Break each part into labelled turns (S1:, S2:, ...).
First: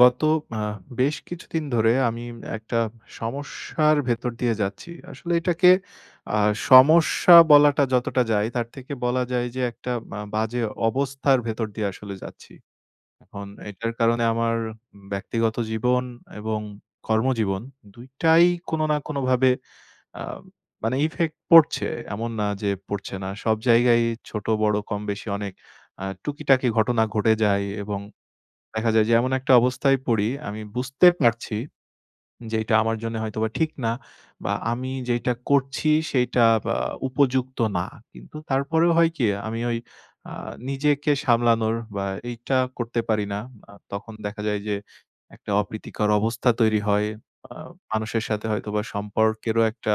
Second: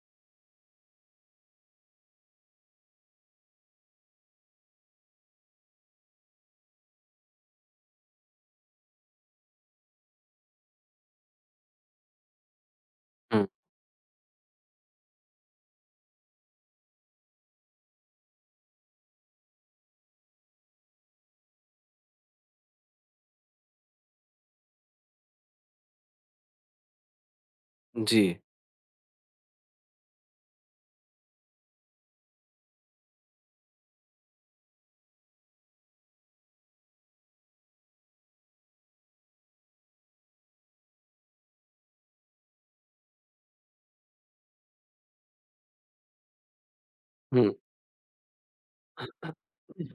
S1: গত আ বেশ কিছুদিন ধরে আমি একটা সমস্যার ভেতর দিয়ে যাচ্ছি। আসলে এটাকে আ সমস্যা বলাটা যতটা যায়, তার থেকে বলা যায় যে একটা বাজে অবস্থার ভেতর দিয়ে আসলে যাচ্ছি।
S2: হুম,
S1: এখন এটার কারণে আমার ব্যক্তিগত জীবন এবং কর্মজীবন ২ টাই কোনো না কোনোভাবে আ মানে ইফেক্ট পড়ছে। এমন না যে পড়ছে না। সব জায়গায় ছোট বড় কম বেশি অনেক টুকিটাকি ঘটনা ঘটে যায় এবং
S2: জি,
S1: দেখা যায় যে এমন একটা অবস্থায় পড়ি, আমি বুঝতে পারছি যেটা আমার জন্য হয়তোবা ঠিক না বা আমি যেইটা করছি সেইটা বা উপযুক্ত না। কিন্তু তারপরেও হয় কি আমি ওই আ নিজেকে সামলানোর বা এইটা করতে পারি না। তখন দেখা যায় যে একটা অপ্রীতিকর অবস্থা তৈরি হয়।
S2: হুম।
S1: আ মানুষের সাথে হয়তোবা সম্পর্কেরও একটা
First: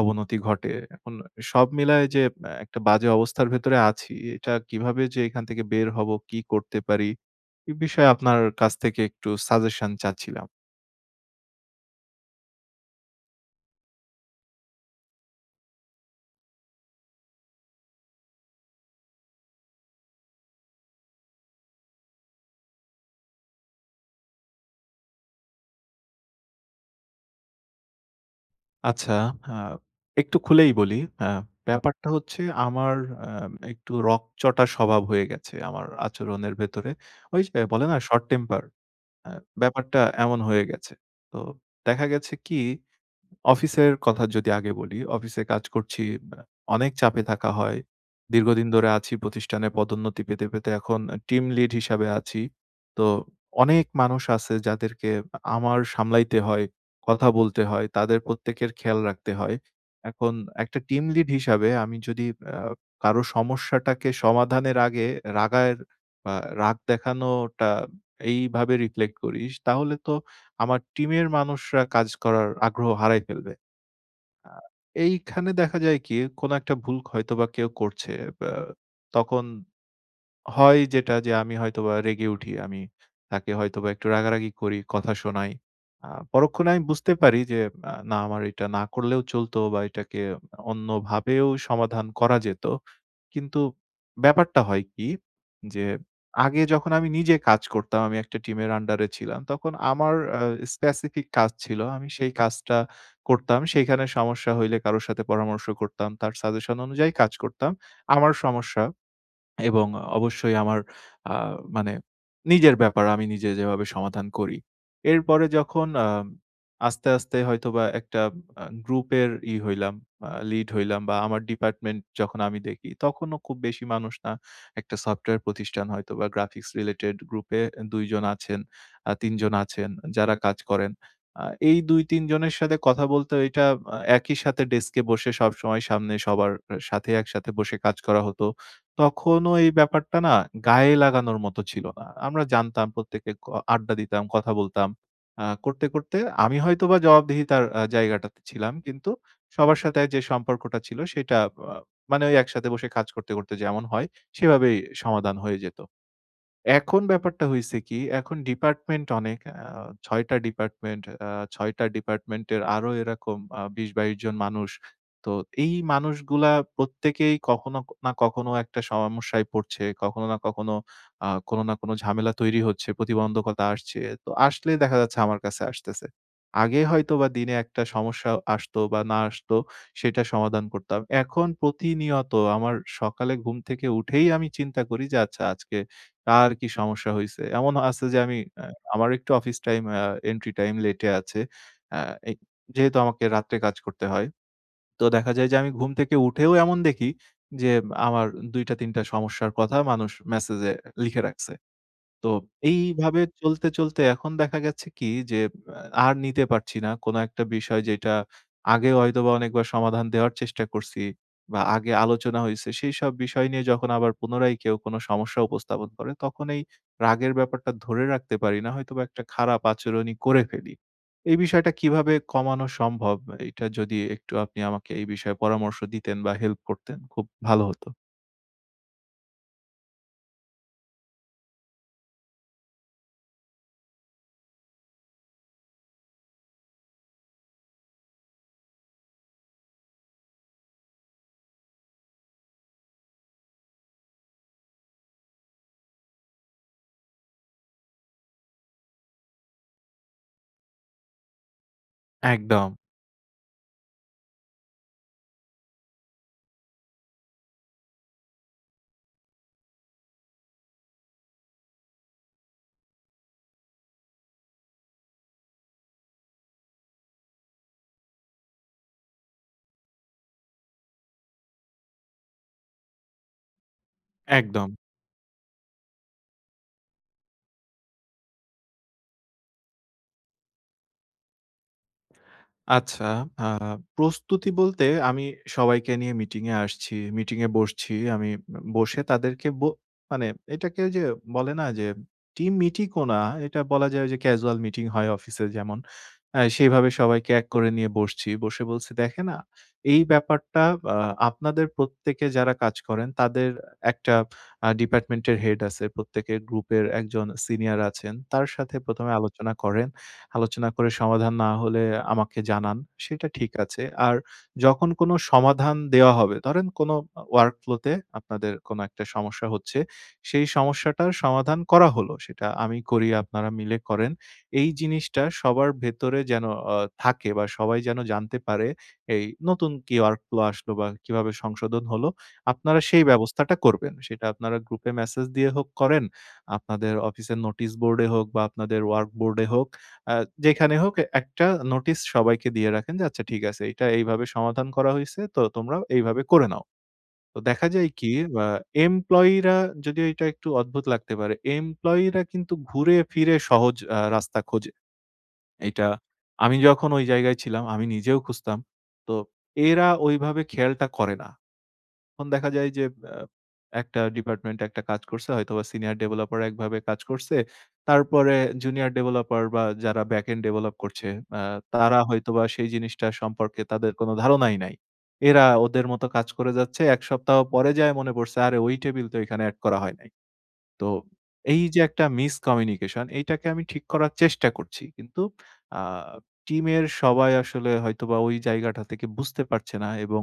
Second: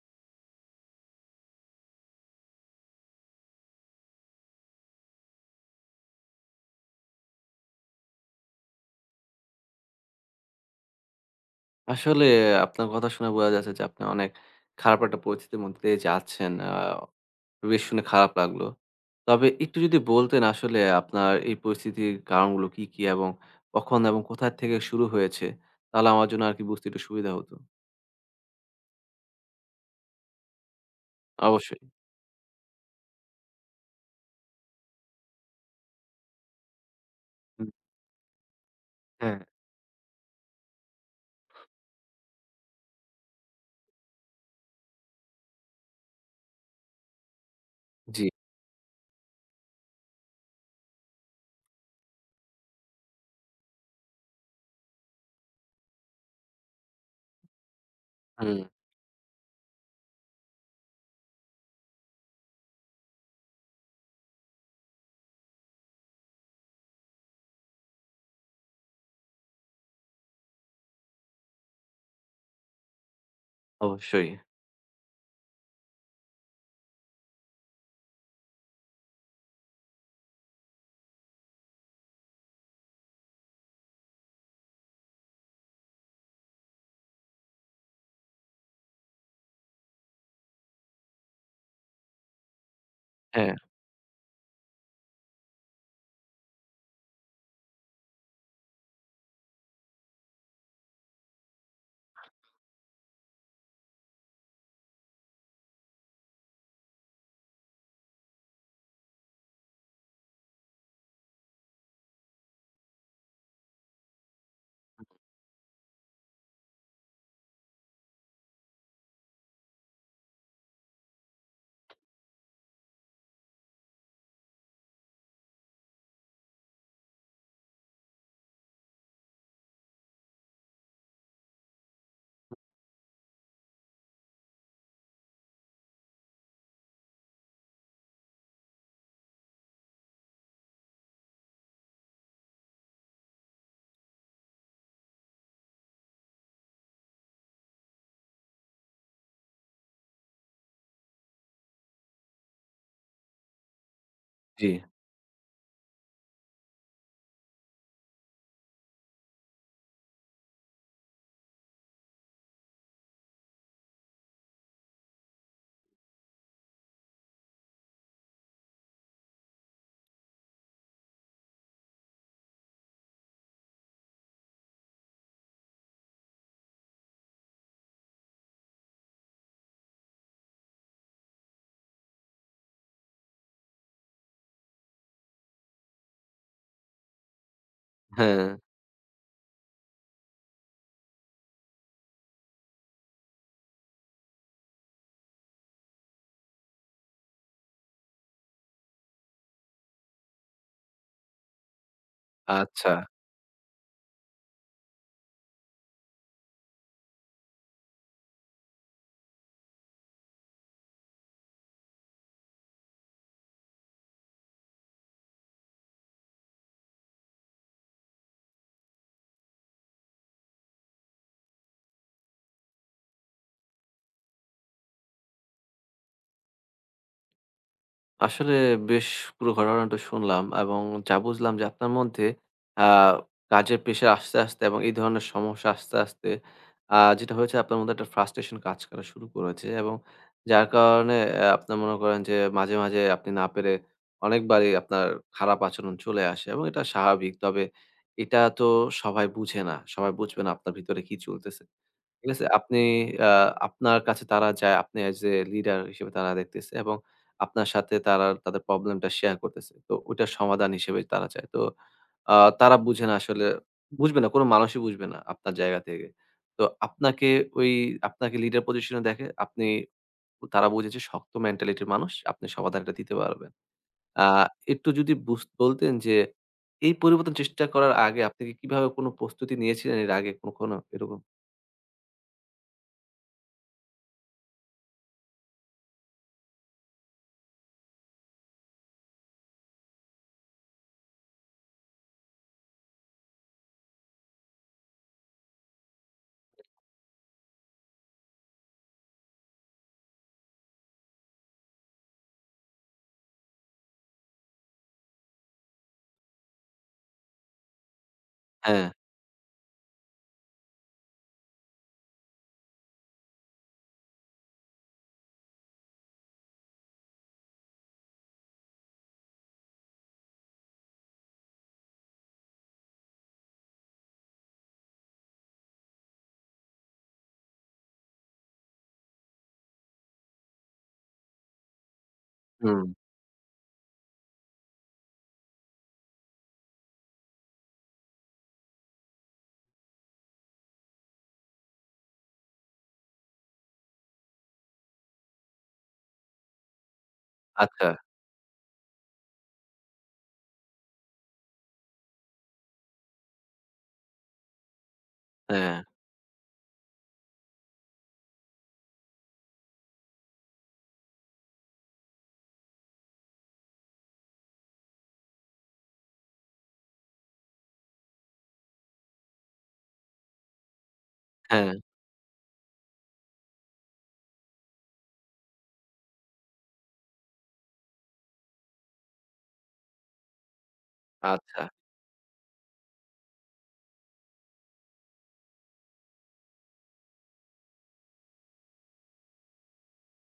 S1: অবনতি ঘটে। এখন সব মিলায় যে একটা বাজে অবস্থার ভেতরে আছি, এটা কিভাবে যে এখান থেকে বের হব, কি করতে পারি? এ বিষয়ে আপনার কাছ থেকে একটু সাজেশন চাচ্ছিলাম।
S2: আসলে আপনার কথা শুনে বোঝা যাচ্ছে যে আপনি অনেক খারাপ একটা পরিস্থিতির মধ্যে দিয়ে যাচ্ছেন। বেশ শুনে খারাপ লাগলো। তবে একটু যদি বলতেন আসলে আপনার এই পরিস্থিতির কারণগুলো কি, কি এবং কখন এবং কোথা থেকে শুরু হয়েছে? তাহলে আমার জন্য আরকি বুঝতে একটু সুবিধা হতো।
S1: আচ্ছা, আ একটু খুলেই বলি। আ আ
S2: অবশ্যই।
S1: ব্যাপারটা হচ্ছে আমার একটু রগচটা স্বভাব হয়ে গেছে আমার আচরণের ভেতরে। ওই যে
S2: হুম,
S1: বলে না শর্ট টেম্পার? আ
S2: হ্যাঁ।
S1: ব্যাপারটা এমন হয়ে গেছে। তো দেখা গেছে কি অফিসের কথা যদি আগে বলি, অফিসে কাজ করছি। আ অনেক চাপে থাকা হয়।
S2: জি,
S1: দীর্ঘদিন ধরে আছি প্রতিষ্ঠানে পদোন্নতি পেতে, পেতে এখন টিম লিড হিসাবে আছি। তো অনেক মানুষ আছে যাদেরকে আমার সামলাইতে হয়, কথা বলতে হয়, তাদের
S2: হুম,
S1: প্রত্যেকের খেয়াল রাখতে হয়। এখন একটা টিম লিড হিসাবে আমি যদি আ কারো সমস্যাটাকে সমাধানের আগে রাগায়ের বা রাগ দেখানোটা এইভাবে রিফ্লেক্ট করিস তাহলে তো আমার টিমের মানুষরা কাজ করার আগ্রহ হারায় ফেলবে।
S2: অবশ্যই।
S1: আ এইখানে দেখা যায় কি কোন একটা ভুল হয়তোবা কেউ করছে। বা তখন হয় যেটা যে আমি হয়তোবা রেগে উঠি। আমি তাকে হয়তোবা একটু রাগারাগি করি, কথা শোনাই। পরক্ষণে আমি বুঝতে পারি যে না আমার এটা না করলেও চলতো বা এটাকে অন্যভাবেও সমাধান করা যেত।
S2: হ্যাঁ,
S1: কিন্তু ব্যাপারটা হয় কি? যে আগে যখন আমি নিজে কাজ করতাম, আমি একটা টিমের আন্ডারে ছিলাম। তখন আমার স্পেসিফিক কাজ ছিল। আমি সেই কাজটা করতাম। সেইখানে সমস্যা হইলে কারো সাথে পরামর্শ করতাম। তার সাজেশন অনুযায়ী কাজ করতাম। আমার সমস্যা এবং অবশ্যই আমার আ মানে নিজের ব্যাপার আমি নিজে যেভাবে সমাধান করি। এরপরে যখন আস্তে, আস্তে হয়তোবা একটা গ্রুপের ই হইলাম, লিড হইলাম বা আমার ডিপার্টমেন্ট যখন আমি দেখি, তখনও খুব বেশি মানুষ না। একটা সফটওয়্যার প্রতিষ্ঠান হয়তোবা গ্রাফিক্স রিলেটেড গ্রুপে ২ জন আছেন, ৩ জন আছেন যারা কাজ করেন। আ এই ২-৩ জনের সাথে কথা বলতে এটা একই সাথে ডেস্কে বসে সবসময় সামনে সবার সাথে একসাথে বসে কাজ করা হতো। তখনও এই ব্যাপারটা না গায়ে লাগানোর মতো ছিল না। আমরা জানতাম প্রত্যেকে আড্ডা দিতাম, কথা বলতাম। করতে, করতে আমি হয়তোবা জবাবদিহিতার জায়গাটাতে ছিলাম। কিন্তু সবার সাথে যে সম্পর্কটা ছিল সেটা আ মানে ওই একসাথে বসে কাজ করতে, করতে যেমন হয়
S2: জি,
S1: সেভাবেই সমাধান হয়ে যেত। এখন ব্যাপারটা হইছে কি, এখন ডিপার্টমেন্ট অনেক। আ ৬ টা ডিপার্টমেন্ট, ৬ টা ডিপার্টমেন্টের আরো এরকম ২০-২২ জন মানুষ। তো এই মানুষগুলা প্রত্যেকেই কখনো না কখনো একটা সমস্যায় পড়ছে। কখনো না কখনো কোনো না কোনো ঝামেলা তৈরি হচ্ছে, প্রতিবন্ধকতা আসছে। তো আসলে দেখা যাচ্ছে আমার কাছে আসতেছে। আগে হয়তোবা দিনে একটা সমস্যা আসতো বা না আসতো সেটা সমাধান করতাম। এখন প্রতিনিয়ত আমার সকালে ঘুম থেকে উঠেই আমি চিন্তা করি যে আচ্ছা আজকে তার কি সমস্যা হইছে? এমন আছে যে আমি
S2: হ্যাঁ,
S1: আ আমার একটু অফিস টাইম এন্ট্রি টাইম লেটে আছে। আ এই যেহেতু আমাকে রাত্রে কাজ করতে হয়। তো দেখা যায় যে আমি ঘুম থেকে উঠেও এমন দেখি যে আমার ২ টা ৩ টা সমস্যার কথা মানুষ মেসেজে লিখে রাখছে। তো
S2: আচ্ছা।
S1: এইভাবে চলতে, চলতে এখন দেখা গেছে কি যে আ আর নিতে পারছি না। কোন একটা বিষয় যেটা আগে হয়তোবা অনেকবার সমাধান দেওয়ার চেষ্টা করছি বা আগে আলোচনা হইছে, সেইসব বিষয় নিয়ে যখন আবার পুনরায় কেউ কোন সমস্যা উপস্থাপন করে, তখন এই রাগের ব্যাপারটা ধরে রাখতে পারি না। হয়তোবা একটা খারাপ আচরণই করে ফেলি। এই বিষয়টা কিভাবে কমানো সম্ভব? এটা যদি একটু আপনি আমাকে এই বিষয়ে পরামর্শ দিতেন বা হেল্প করতেন, খুব ভালো হতো।
S2: আসলে বেশ পুরো ঘটনাটা শুনলাম এবং যা বুঝলাম যে আপনার মধ্যে আ কাজের প্রেশার আস্তে, আস্তে এবং এই ধরনের সমস্যা আস্তে, আস্তে যেটা হয়েছে আপনার মধ্যে একটা frustration কাজ করা শুরু করেছে এবং যার কারণে আপনার মনে করেন যে মাঝে, মাঝে আপনি না পেরে অনেকবারই আপনার খারাপ আচরণ চলে আসে এবং এটা স্বাভাবিক। তবে এটা তো সবাই বুঝে না। সবাই বুঝবে না আপনার ভিতরে কি চলতেছে। ঠিক আছে?
S1: একদম,
S2: আপনি আ আপনার কাছে তারা যায়, আপনি as a leader হিসেবে তারা দেখতেছে এবং আপনার সাথে তারা তাদের প্রবলেমটা শেয়ার করতেছে। তো ওইটার সমাধান হিসেবে তারা চায়। তো আ তারা বুঝে না আসলে, বুঝবে না, কোন মানুষই বুঝবে না আপনার জায়গা থেকে। তো আপনাকে ওই আপনাকে লিডার পজিশন এ দেখে আপনি তারা বোঝে যে শক্ত মেন্টালিটির মানুষ, আপনি সমাধানটা দিতে পারবেন। আ
S1: একদম।
S2: একটু যদি বলতেন যে এই পরিবর্তন চেষ্টা করার আগে আপনি কি কিভাবে কোন প্রস্তুতি নিয়েছিলেন এর আগে কখনো এরকম?
S1: আচ্ছা, আ প্রস্তুতি বলতে আমি সবাইকে নিয়ে মিটিংয়ে আসছি, মিটিংয়ে বসছি। আমি বসে তাদেরকে ব মানে এটাকে ওই যে বলে না যে টিম মিটিংও না, এটা বলা যায় যে ক্যাজুয়াল মিটিং হয় অফিসে যেমন। সেইভাবে সবাইকে এক করে নিয়ে বসছি। বসে বলছি, "দেখেন, এই ব্যাপারটা আ আপনাদের প্রত্যেকে যারা কাজ করেন তাদের একটা ডিপার্টমেন্টের হেড আছে। প্রত্যেকের গ্রুপের একজন সিনিয়র আছেন। তার সাথে
S2: হ্যাঁ,
S1: প্রথম এ আলোচনা করেন।" আলোচনা করে সমাধান না হলে আমাকে জানান। সেটা ঠিক আছে। আর যখন কোনো সমাধান দেওয়া হবে, ধরেন কোনো work flow তে আপনাদের কোনো একটা সমস্যা হচ্ছে, সেই সমস্যাটার সমাধান করা হলো। সেটা আমি করি, আপনারা মিলে করেন। এই জিনিসটা সবার ভেতরে যেন আ থাকে বা সবাই যেন জানতে পারে এই নতুন কি work flow আসলো বা কিভাবে সংশোধন হলো, আপনারা
S2: হুম,
S1: সেই ব্যবস্থাটা করবেন। সেটা আপনারা গ্রুপে মেসেজ দিয়ে হোক করেন, আপনাদের অফিসের নোটিশ বোর্ডে হোক বা আপনাদের ওয়ার্ক বোর্ডে হোক। আ যেখানে হোক একটা নোটিস সবাইকে দিয়ে রাখেন যে, "আচ্ছা ঠিক আছে, এটা এইভাবে সমাধান করা হইছে। তো তোমরা এইভাবে করে নাও।" তো দেখা যায়
S2: আচ্ছা।
S1: কি আ এমপ্লয়িরা যদিও এটা একটু অদ্ভুত লাগতে পারে। এমপ্লয়িরা কিন্তু ঘুরে ফিরে সহজ রাস্তা খোঁজে।
S2: হ্যাঁ,
S1: এইটা আমি যখন ওই জায়গায় ছিলাম আমি নিজেও খুঁজতাম। তো এরা ওইভাবে খেয়ালটা করে না। তখন দেখা যায় যে আ একটা ডিপার্টমেন্টে একটা কাজ করছে হয়তোবা সিনিয়র ডেভেলপার একভাবে কাজ করছে। তারপরে জুনিয়র ডেভেলপার বা যারা ব্যাকএন্ড ডেভেলপ করছে আ
S2: হ্যাঁ,
S1: তারা হয়তোবা সেই জিনিসটা সম্পর্কে তাদের কোনো ধারণাই নাই। এরা ওদের মতো কাজ করে যাচ্ছে। ১ সপ্তাহ পরে যায়া মনে পড়ছে আরে ওই টেবিল তো এখানে এড করা হয় নাই। তো
S2: আচ্ছা।
S1: এই যে একটা মিসকমিউনিকেশন এইটাকে আমি ঠিক করার চেষ্টা করছি। কিন্তু আ টিমের সবাই আসলে হয়তোবা ওই জায়গাটা থেকে বুঝতে পারছে না এবং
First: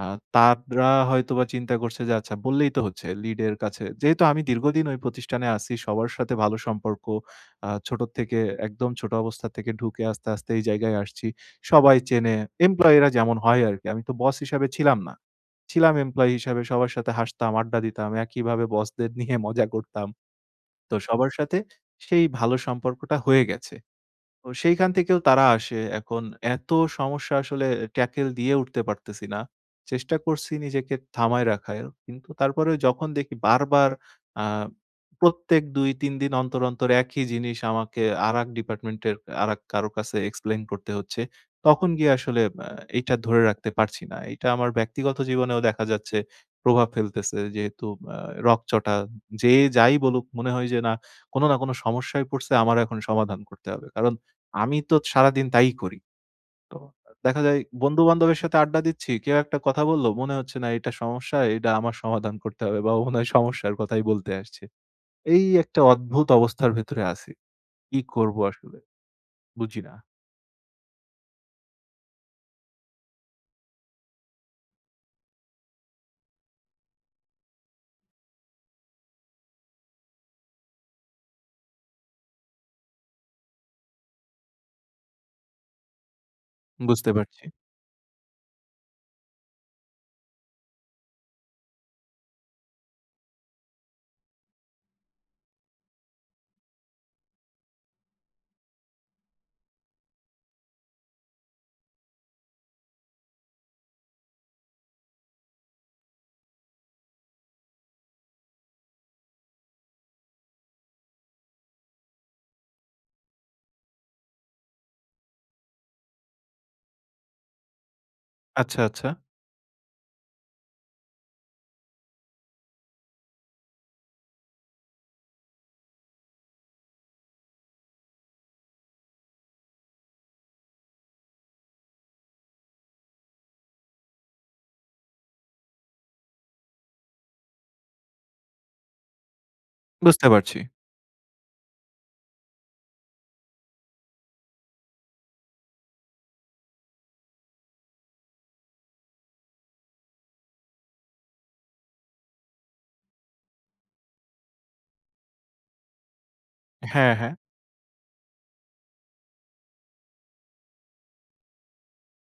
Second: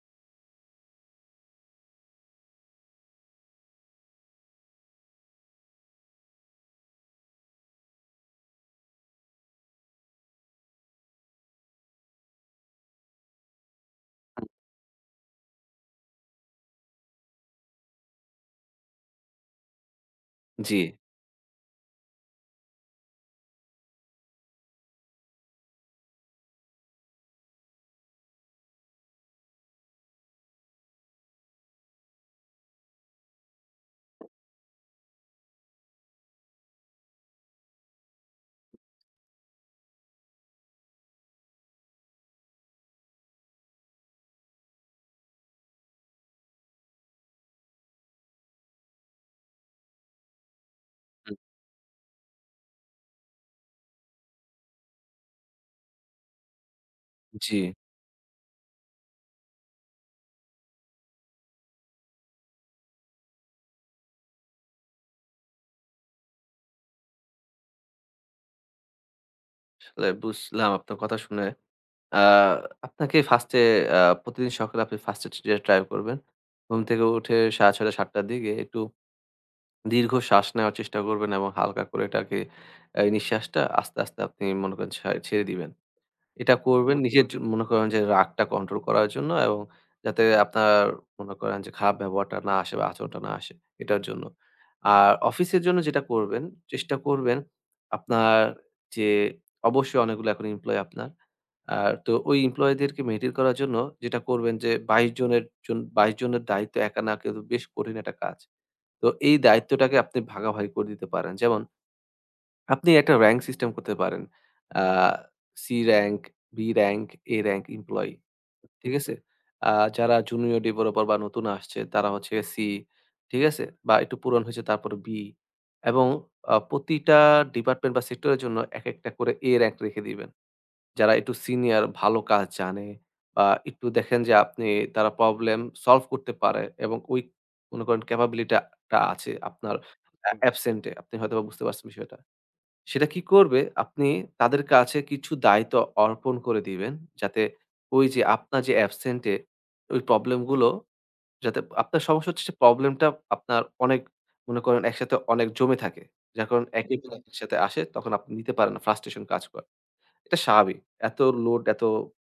S1: আ তারা হয়তোবা চিন্তা করছে যে আচ্ছা বললেই তো হচ্ছে লিডের কাছে। যেহেতু আমি দীর্ঘদিন ওই প্রতিষ্ঠানে আছি, সবার সাথে ভালো সম্পর্ক। ছোট থেকে একদম ছোট অবস্থা থেকে ঢুকে আস্তে, আস্তে এই জায়গায় আসছি। সবাই চেনে, এমপ্লয়িরা যেমন হয় আরকি। আমি তো বস
S2: হুম,
S1: হিসাবে ছিলাম না। ছিলাম এমপ্লয়ি হিসাবে সবার সাথে হাসতাম, আড্ডা দিতাম। একইভাবে বসদের নিয়ে মজা করতাম।
S2: জি,
S1: তো সবার সাথে সেই ভালো সম্পর্কটা হয়ে গেছে। তো সেইখান থেকেও তারা আসে। এখন এত সমস্যা আসলে ট্যাকেল দিয়ে উঠতে পারতেছি না। চেষ্টা করছি নিজেকে থামায় রাখার। কিন্তু তারপরেও যখন দেখি বারবার আ প্রত্যেক ২-৩ দিন অন্তর, অন্তর একই জিনিস আমাকে আরাক ডিপার্টমেন্টের আরাক কারো কাছে এক্সপ্লেইন করতে হচ্ছে। তখন গিয়ে আসলে এইটা ধরে রাখতে পারছি না। এইটা আমার ব্যক্তিগত জীবনেও দেখা যাচ্ছে প্রভাব ফেলতেছে। যেহেতু আ রগচটা যে যাই বলুক মনে হয় যে না,
S2: হুম,
S1: কোন না কোন সমস্যায় পড়ছে আমার এখন সমাধান করতে হবে। কারণ আমি তো সারাদিন তাই করি। তো দেখা
S2: জি।
S1: যায় বন্ধু-বান্ধবের সাথে আড্ডা দিচ্ছি। কেউ একটা কথা বলল, মনে হচ্ছে না এটা সমস্যা, এটা আমার সমাধান করতে হবে বা ও মনে হয় সমস্যার কথাই বলতে আসছে। এই একটা অদ্ভুত অবস্থার ভেতরে আছি। কি করব আসলে? বুঝি না।
S2: আসলে বুঝলাম আপনার কথা শুনে। আ আপনাকে 1st এ প্রতিদিন সকালে আপনি 1st এ যেটা ট্রাই করবেন। ঘুম থেকে উঠে 6:30 7:00 র দিকে একটু দীর্ঘ শ্বাস নেওয়ার চেষ্টা করবেন এবং হালকা করে এটাকে এই নিঃশ্বাসটা আস্তে, আস্তে আপনি মনে করেন ছেড়ে দিবেন। এটা করবেন
S1: বুঝতে
S2: নিজের
S1: পারছি।
S2: মনে করেন যে রাগটা কন্ট্রোল করার জন্য এবং যাতে আপনার মনে করেন যে খারাপ ব্যবহারটা না আসে বা আচরণটা না আসে এটার জন্য। আর অফিসের জন্য যেটা করবেন, চেষ্টা করবেন আপনার যে অবশ্যই অনেকগুলো এখন এমপ্লয়ি আপনার। আর তো ওই এমপ্লয়িদেরকে মেইনটেইন করার জন্য যেটা করবেন যে ২২ জনের ২২ জনের দায়িত্ব একা না কিন্তু বেশ কঠিন একটা কাজ। তো এই দায়িত্বটাকে আপনি ভাগাভাগি করে দিতে পারেন। যেমন আপনি একটা র‍্যাংক সিস্টেম করতে পারেন। Uh C rank, B rank, A rank employee.
S1: আচ্ছা,
S2: ঠিক
S1: আচ্ছা।
S2: আছে? আ যারা জুনিয়র ডেভেলপার বা নতুন আসছে তারা হচ্ছে সি, ঠিক আছে? বা একটু পুরান হয়েছে তারপরে বি এবং প্রতিটা ডিপার্টমেন্ট বা সেক্টরের জন্য একেকটা করে এ র‍্যাংক রেখে দিবেন। যারা একটু সিনিয়র ভালো কাজ জানে বা একটু দেখেন যে আপনি তারা প্রবলেম সলভ করতে পারে এবং ওই মনে করেন ক্যাপাবিলিটি টা আছে আপনার।
S1: বুঝতে
S2: হুম।
S1: পারছি।
S2: অ্যাবসেন্ট এ। আপনি হয়তোবা বুঝতে পারছেন বিষয়টা। সেটা কি করবে? আপনি তাদের কাছে কিছু দায়িত্ব অর্পণ করে দিবেন। যাতে ওই যে আপনার যে absent এ ওই প্রবলেম গুলো যাতে আপনার সমস্যা হচ্ছে যে প্রবলেমটা আপনার অনেক মনে করেন একসাথে অনেক জমে থাকে। যার কারণে একই জি।
S1: হ্যাঁ,
S2: প্রবলেম
S1: হ্যাঁ।
S2: একসাথে আসে তখন আপনি নিতে পারেন না। frustration কাজ করে। এটা স্বাভাবিক। এত লোড, এত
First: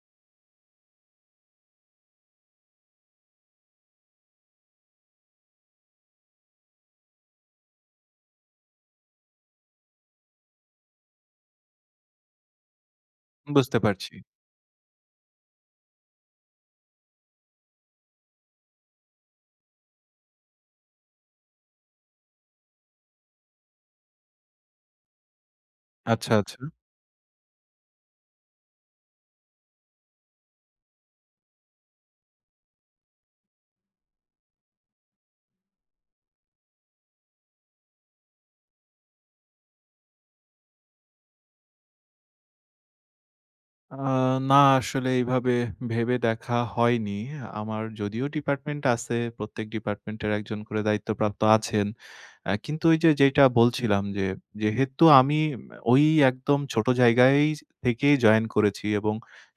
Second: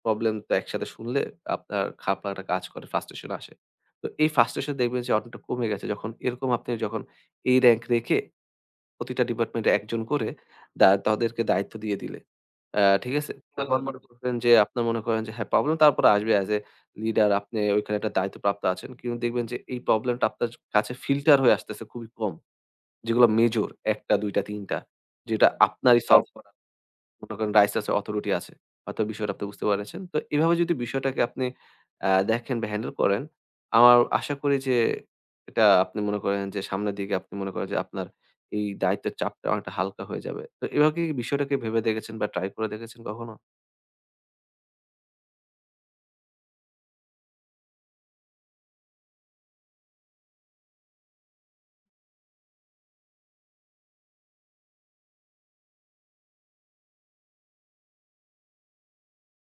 S2: প্রবলেম তো একসাথে শুনলে আপনার খারাপ লাগাটা কাজ করে, frustration আসে। তো এই frustration দেখবেন যে অনেকটা কমে গেছে। যখন এরকম আপনি যখন এই র‍্যাংক রেখে প্রতিটা ডিপার্টমেন্টে একজন করে তাদেরকে দায়িত্ব দিয়ে দিলে। ঠিক আছে?
S1: বুঝতে
S2: তখন হুম। মনে
S1: পারছি।
S2: করবেন যে আপনার মনে করেন যে হ্যাঁ, প্রবলেম তারপরে আসবে অ্যাজ এ লিডার আপনি ওইখানে একটা দায়িত্বপ্রাপ্ত আছেন। কিন্তু দেখবেন যে এই প্রবলেমটা আপনার কাছে ফিল্টার হয়ে আসতেছে খুবই কম। যেগুলো মেজর ১ টা ২ টা ৩ টা যেটা আপনারই সলভ
S1: আচ্ছা,
S2: আচ্ছা।
S1: আচ্ছা।
S2: মনে করেন রাইস আছে, অথরিটি আছে। হয়তো বিষয়টা আপনি বুঝতে পেরেছেন। তো এভাবে যদি বিষয়টাকে আপনি দেখেন বা হ্যান্ডেল করেন, আমার আশা করি যে এটা আপনি মনে করেন যে সামনের দিকে আপনি মনে করেন যে আপনার এই দায়িত্বের চাপটা অনেকটা হালকা হয়ে যাবে। তো এভাবে কি বিষয়টাকে ভেবে দেখেছেন বা ট্রাই করে দেখেছেন কখনো?
S1: আ না আসলে এইভাবে ভেবে দেখা হয়নি। আমার যদিও ডিপার্টমেন্ট আছে, প্রত্যেক ডিপার্টমেন্টের একজন করে দায়িত্বপ্রাপ্ত আছেন। কিন্তু ওই যে যেটা বলছিলাম যে, যেহেতু আমি ওই একদম ছোট জায়গায় থেকেই জয়েন করেছি এবং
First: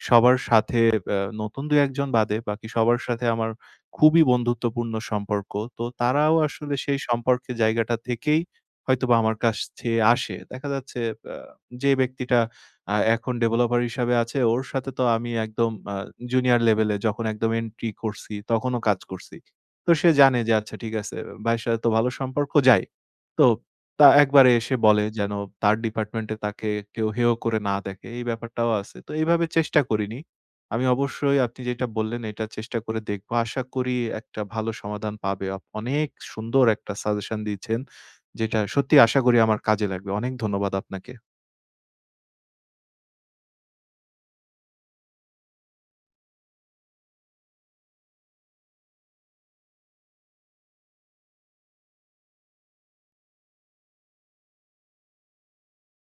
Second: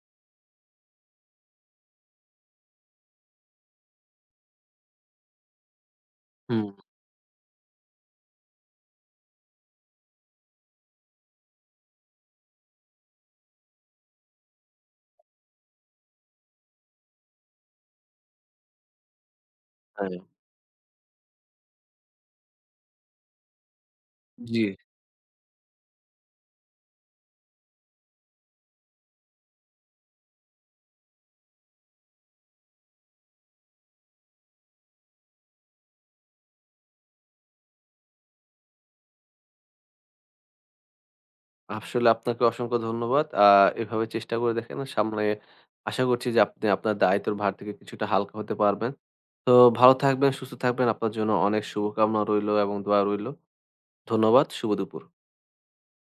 S1: সবার সাথে আ নতুন ২-১ জন বাদে বাকি সবার সাথে আমার খুবই বন্ধুত্বপূর্ণ সম্পর্ক। তো তারাও
S2: হুম,
S1: আসলে সেই সম্পর্কের জায়গাটা থেকেই হয়তোবা আমার কাছে আসে। দেখা যাচ্ছে আ যে ব্যক্তিটা এখন ডেভেলপার হিসাবে আছে। ওর সাথে তো আমি একদম জুনিয়র লেভেলে যখন একদম এন্ট্রি করছি, তখনও কাজ করছি। তো সে
S2: হ্যাঁ,
S1: জানে যে আচ্ছা ঠিক আছে ভাইয়ের সাথে তো ভালো সম্পর্ক যায়। তো তা একবারে
S2: জি।
S1: এসে বলে যেন তার ডিপার্টমেন্টে তাকে কেউ হেয় করে না দেখে। এই ব্যাপারটাও আছে। তো এইভাবে চেষ্টা করিনি। আমি অবশ্যই আপনি যেটা বললেন এটা চেষ্টা করে দেখব। আশা করি একটা ভালো সমাধান পাবে। আপ অনেক সুন্দর একটা সাজেশন দিয়েছেন। যেটা সত্যিই আশা করি আমার কাজে লাগবে। অনেক ধন্যবাদ আপনাকে।
S2: আসলে আপনাকে অসংখ্য ধন্যবাদ। এভাবে চেষ্টা করে দেখেন। সামনে আশা করছি যে আপনি আপনার দায়িত্বের ভার থেকে কিছুটা হালকা হতে পারবেন। তো ভালো থাকবেন, সুস্থ থাকবেন। আপনার জন্য অনেক শুভকামনা রইলো এবং দোয়া রইলো। ধন্যবাদ। শুভ দুপুর।